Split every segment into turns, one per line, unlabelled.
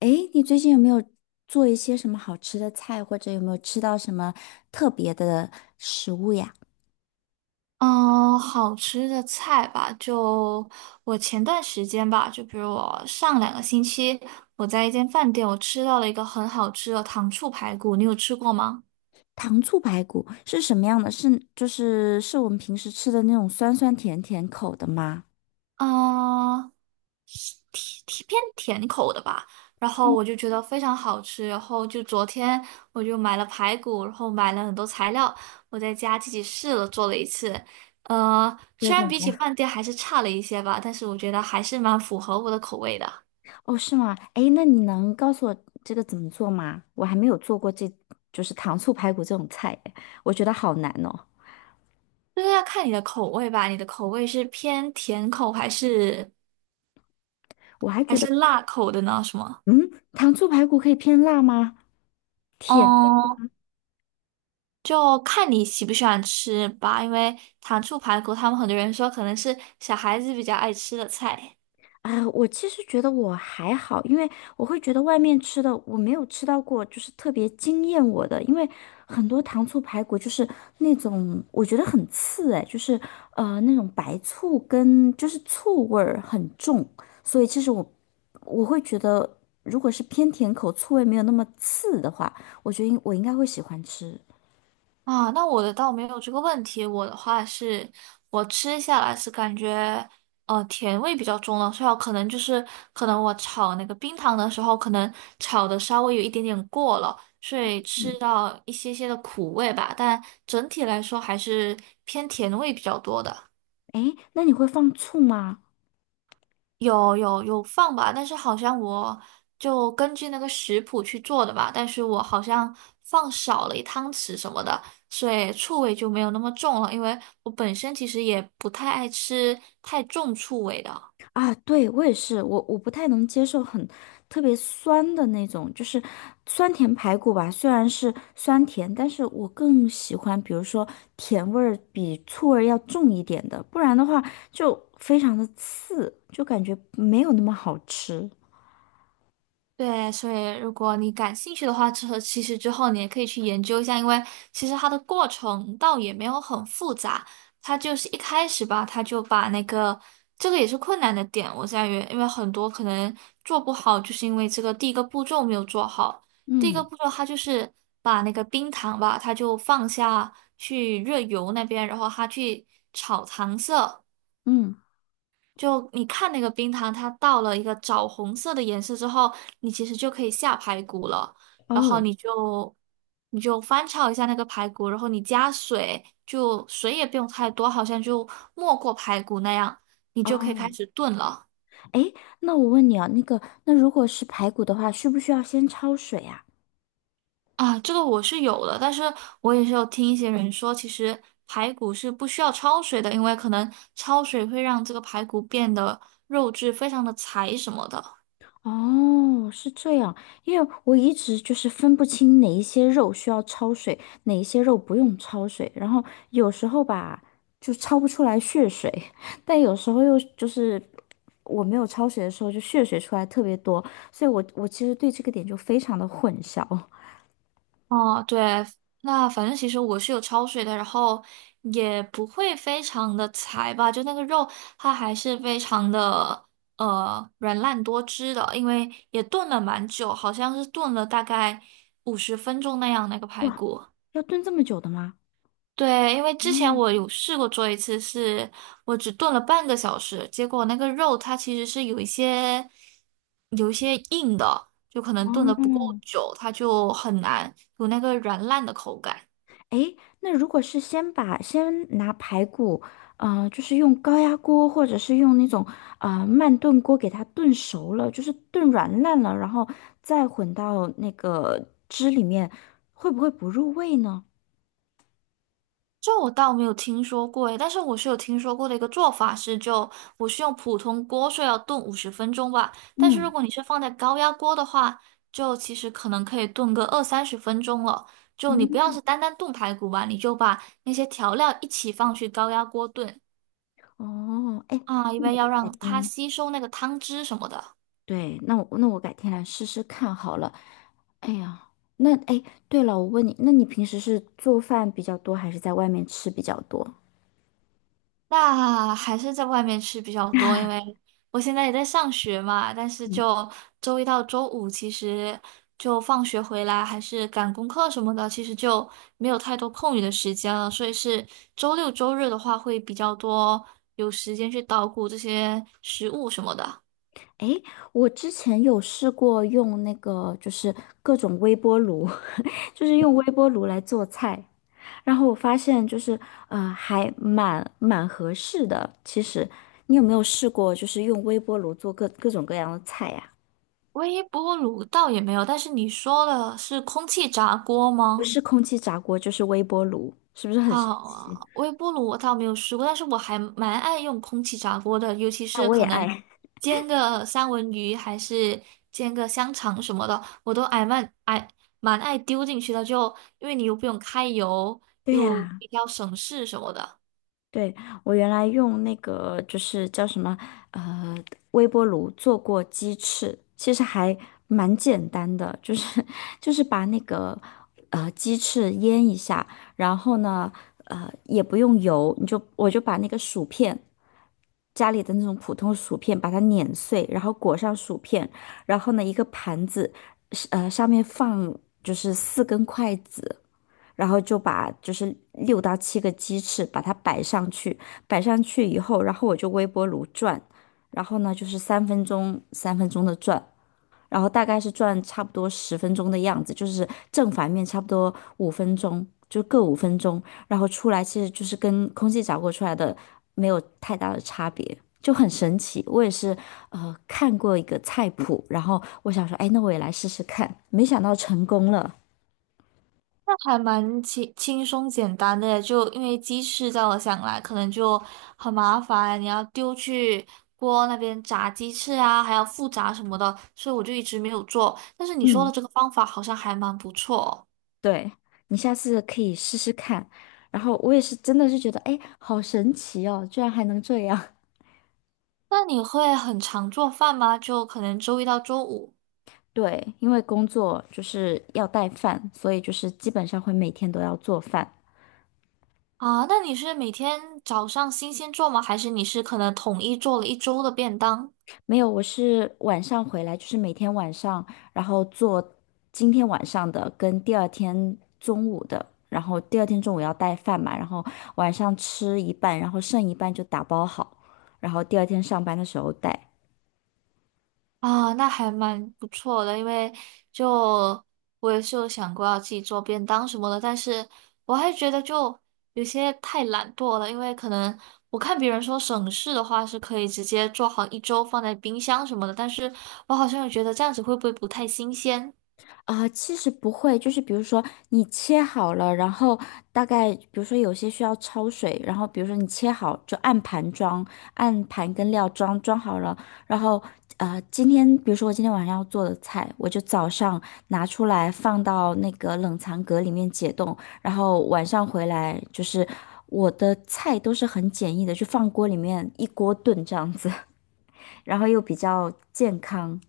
诶，你最近有没有做一些什么好吃的菜，或者有没有吃到什么特别的食物呀？
嗯，好吃的菜吧，就我前段时间吧，就比如我上2个星期，我在一间饭店，我吃到了一个很好吃的糖醋排骨，你有吃过吗？
糖醋排骨是什么样的？是就是我们平时吃的那种酸酸甜甜口的吗？
嗯，偏甜口的吧，然后我就觉得非常好吃，然后就昨天我就买了排骨，然后买了很多材料，我在家自己试了做了一次，
觉得
虽
怎
然
么
比起
样？
饭店还是差了一些吧，但是我觉得还是蛮符合我的口味的。
哦，是吗？诶，那你能告诉我这个怎么做吗？我还没有做过这，就是糖醋排骨这种菜耶，我觉得好难哦。
就是要看你的口味吧，你的口味是偏甜口还是
我还觉得，
辣口的呢？什么？
嗯，糖醋排骨可以偏辣吗？甜。
嗯，就看你喜不喜欢吃吧，因为糖醋排骨，他们很多人说可能是小孩子比较爱吃的菜。
啊，我其实觉得我还好，因为我会觉得外面吃的我没有吃到过，就是特别惊艳我的，因为很多糖醋排骨就是那种我觉得很刺哎，就是那种白醋跟就是醋味儿很重，所以其实我会觉得如果是偏甜口，醋味没有那么刺的话，我觉得我应该会喜欢吃。
啊，那我的倒没有这个问题。我的话是，我吃下来是感觉，甜味比较重了，所以我可能就是，可能我炒那个冰糖的时候，可能炒的稍微有一点点过了，所以
嗯，
吃到一些些的苦味吧。但整体来说还是偏甜味比较多的。
哎，那你会放醋吗？
有放吧，但是好像我就根据那个食谱去做的吧，但是我好像放少了一汤匙什么的，所以醋味就没有那么重了，因为我本身其实也不太爱吃太重醋味的。
啊，对，我也是，我不太能接受很特别酸的那种，就是酸甜排骨吧。虽然是酸甜，但是我更喜欢，比如说甜味儿比醋味儿要重一点的，不然的话就非常的刺，就感觉没有那么好吃。
对，所以如果你感兴趣的话，之后其实之后你也可以去研究一下，因为其实它的过程倒也没有很复杂，它就是一开始吧，它就把那个这个也是困难的点，我在于，因为很多可能做不好，就是因为这个第一个步骤没有做好，第一个
嗯
步骤它就是把那个冰糖吧，它就放下去热油那边，然后它去炒糖色。
嗯，
就你看那个冰糖，它到了一个枣红色的颜色之后，你其实就可以下排骨了。然后
哦
你就翻炒一下那个排骨，然后你加水，就水也不用太多，好像就没过排骨那样，你就可以
哦，
开始炖了。
哎，那我问你啊，那个，那如果是排骨的话，需不需要先焯水啊？
啊，这个我是有的，但是我也是有听一些人说，其实排骨是不需要焯水的，因为可能焯水会让这个排骨变得肉质非常的柴什么的。
哦，是这样，因为我一直就是分不清哪一些肉需要焯水，哪一些肉不用焯水，然后有时候吧就焯不出来血水，但有时候又就是我没有焯水的时候就血水出来特别多，所以我其实对这个点就非常的混淆。
哦，对，那反正其实我是有焯水的，然后也不会非常的柴吧，就那个肉它还是非常的软烂多汁的，因为也炖了蛮久，好像是炖了大概五十分钟那样那个排
哇，
骨。
要炖这么久的吗？
对，因为之前
嗯，
我有试过做一次是，我只炖了半个小时，结果那个肉它其实是有一些硬的，就可能炖的不够
哦，
久，它就很难有那个软烂的口感。
诶，那如果是先拿排骨，就是用高压锅或者是用那种慢炖锅给它炖熟了，就是炖软烂了，然后再混到那个汁里面，会不会不入味呢？
这我倒没有听说过诶，但是我是有听说过的一个做法是就，我是用普通锅，所以要炖五十分钟吧。但是如
嗯
果你是放在高压锅的话，就其实可能可以炖个二三十分钟了。就你不要
嗯，
是单单炖排骨吧，你就把那些调料一起放去高压锅炖
哦，哎，
啊，因
那我
为
就
要
改
让它
天，
吸收那个汤汁什么的。
对，那我改天来试试看好了。哎呀，那哎，对了，我问你，那你平时是做饭比较多，还是在外面吃比较多？
那还是在外面吃比较多，因为 我现在也在上学嘛，但是
嗯
就周一到周五，其实就放学回来还是赶功课什么的，其实就没有太多空余的时间了，所以是周六周日的话会比较多有时间去捣鼓这些食物什么的。
诶，我之前有试过用那个，就是各种微波炉，就是用微波炉来做菜，然后我发现就是，还蛮合适的。其实，你有没有试过，就是用微波炉做各种各样的菜呀、
微波炉倒也没有，但是你说的是空气炸锅
不
吗？
是空气炸锅，就是微波炉，是不是很神
啊，
奇？
微波炉我倒没有试过，但是我还蛮爱用空气炸锅的，尤其
那
是
我也
可能
爱。
煎个三文鱼，还是煎个香肠什么的，我都爱蛮爱蛮爱丢进去的，就因为你又不用开油，
对
又
呀、
比较省事什么的。
对，我原来用那个就是叫什么呃微波炉做过鸡翅，其实还蛮简单的，就是 就是把那个鸡翅腌一下，然后呢也不用油，我就把那个薯片家里的那种普通薯片把它碾碎，然后裹上薯片，然后呢一个盘子是上面放就是4根筷子，然后就把就是6到7个鸡翅把它摆上去，摆上去以后，然后我就微波炉转，然后呢就是3分钟3分钟的转，然后大概是转差不多10分钟的样子，就是正反面差不多五分钟，就各五分钟，然后出来其实就是跟空气炸锅出来的没有太大的差别。就很神奇，我也是，看过一个菜谱，然后我想说，哎，那我也来试试看，没想到成功了。
还蛮轻松简单的，就因为鸡翅在我想来可能就很麻烦，你要丢去锅那边炸鸡翅啊，还要复炸什么的，所以我就一直没有做。但是你说的
嗯。
这个方法好像还蛮不错。
对，你下次可以试试看。然后我也是真的是觉得，哎，好神奇哦，居然还能这样。
那你会很常做饭吗？就可能周一到周五
对，因为工作就是要带饭，所以就是基本上会每天都要做饭。
啊？那你是每天早上新鲜做吗？还是你是可能统一做了一周的便当？
没有，我是晚上回来，就是每天晚上，然后做今天晚上的跟第二天中午的，然后第二天中午要带饭嘛，然后晚上吃一半，然后剩一半就打包好，然后第二天上班的时候带。
啊，那还蛮不错的，因为就我也是有想过要自己做便当什么的，但是我还觉得就有些太懒惰了，因为可能我看别人说省事的话是可以直接做好一周放在冰箱什么的，但是我好像又觉得这样子会不会不太新鲜？
啊，其实不会，就是比如说你切好了，然后大概比如说有些需要焯水，然后比如说你切好就按盘装，按盘跟料装好了，然后今天比如说我今天晚上要做的菜，我就早上拿出来放到那个冷藏格里面解冻，然后晚上回来就是我的菜都是很简易的，就放锅里面一锅炖这样子，然后又比较健康。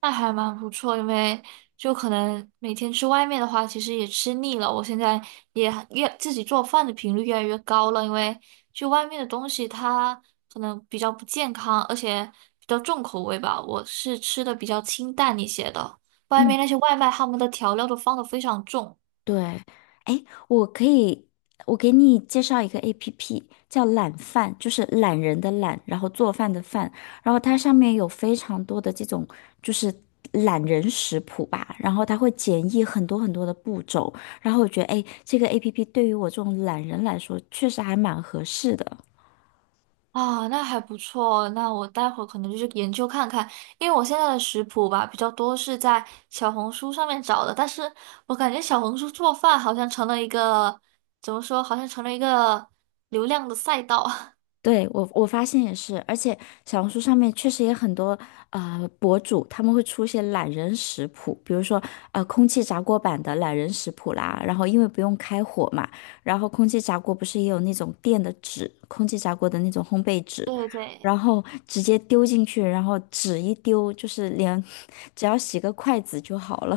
那还蛮不错，因为就可能每天吃外面的话，其实也吃腻了。我现在也越自己做饭的频率越来越高了，因为就外面的东西它可能比较不健康，而且比较重口味吧。我是吃的比较清淡一些的，外
嗯。
面那些外卖他们的调料都放的非常重。
对，哎，我可以，我给你介绍一个 APP，叫懒饭，就是懒人的懒，然后做饭的饭，然后它上面有非常多的这种就是懒人食谱吧，然后它会简易很多很多的步骤，然后我觉得，哎，这个 APP 对于我这种懒人来说，确实还蛮合适的。
啊，那还不错。那我待会儿可能就是研究看看，因为我现在的食谱吧比较多是在小红书上面找的，但是我感觉小红书做饭好像成了一个，怎么说，好像成了一个流量的赛道。
对，我发现也是，而且小红书上面确实也很多博主，他们会出一些懒人食谱，比如说空气炸锅版的懒人食谱啦，然后因为不用开火嘛，然后空气炸锅不是也有那种垫的纸，空气炸锅的那种烘焙纸，
对对
然后直接丢进去，然后纸一丢，就是连 只要洗个筷子就好了。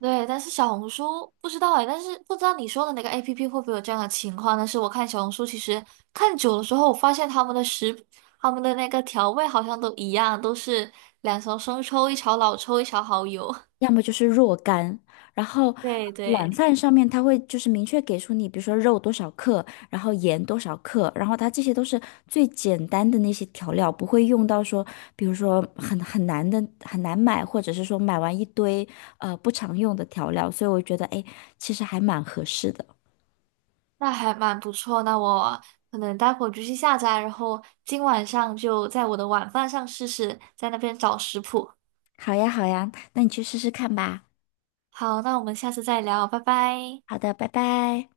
对，但是小红书不知道哎，但是不知道你说的那个 APP 会不会有这样的情况？但是我看小红书其实看久了之后，我发现他们的食，他们的那个调味好像都一样，都是2勺生抽，一勺老抽，一勺蚝油。
要么就是若干，然后
对
懒
对。
饭上面它会就是明确给出你，比如说肉多少克，然后盐多少克，然后它这些都是最简单的那些调料，不会用到说，比如说很难的很难买，或者是说买完一堆不常用的调料，所以我觉得哎，诶其实还蛮合适的。
那还蛮不错。那我可能待会儿就去下载，然后今晚上就在我的晚饭上试试，在那边找食谱。
好呀，好呀，那你去试试看吧。
好，那我们下次再聊，拜拜。
好的，拜拜。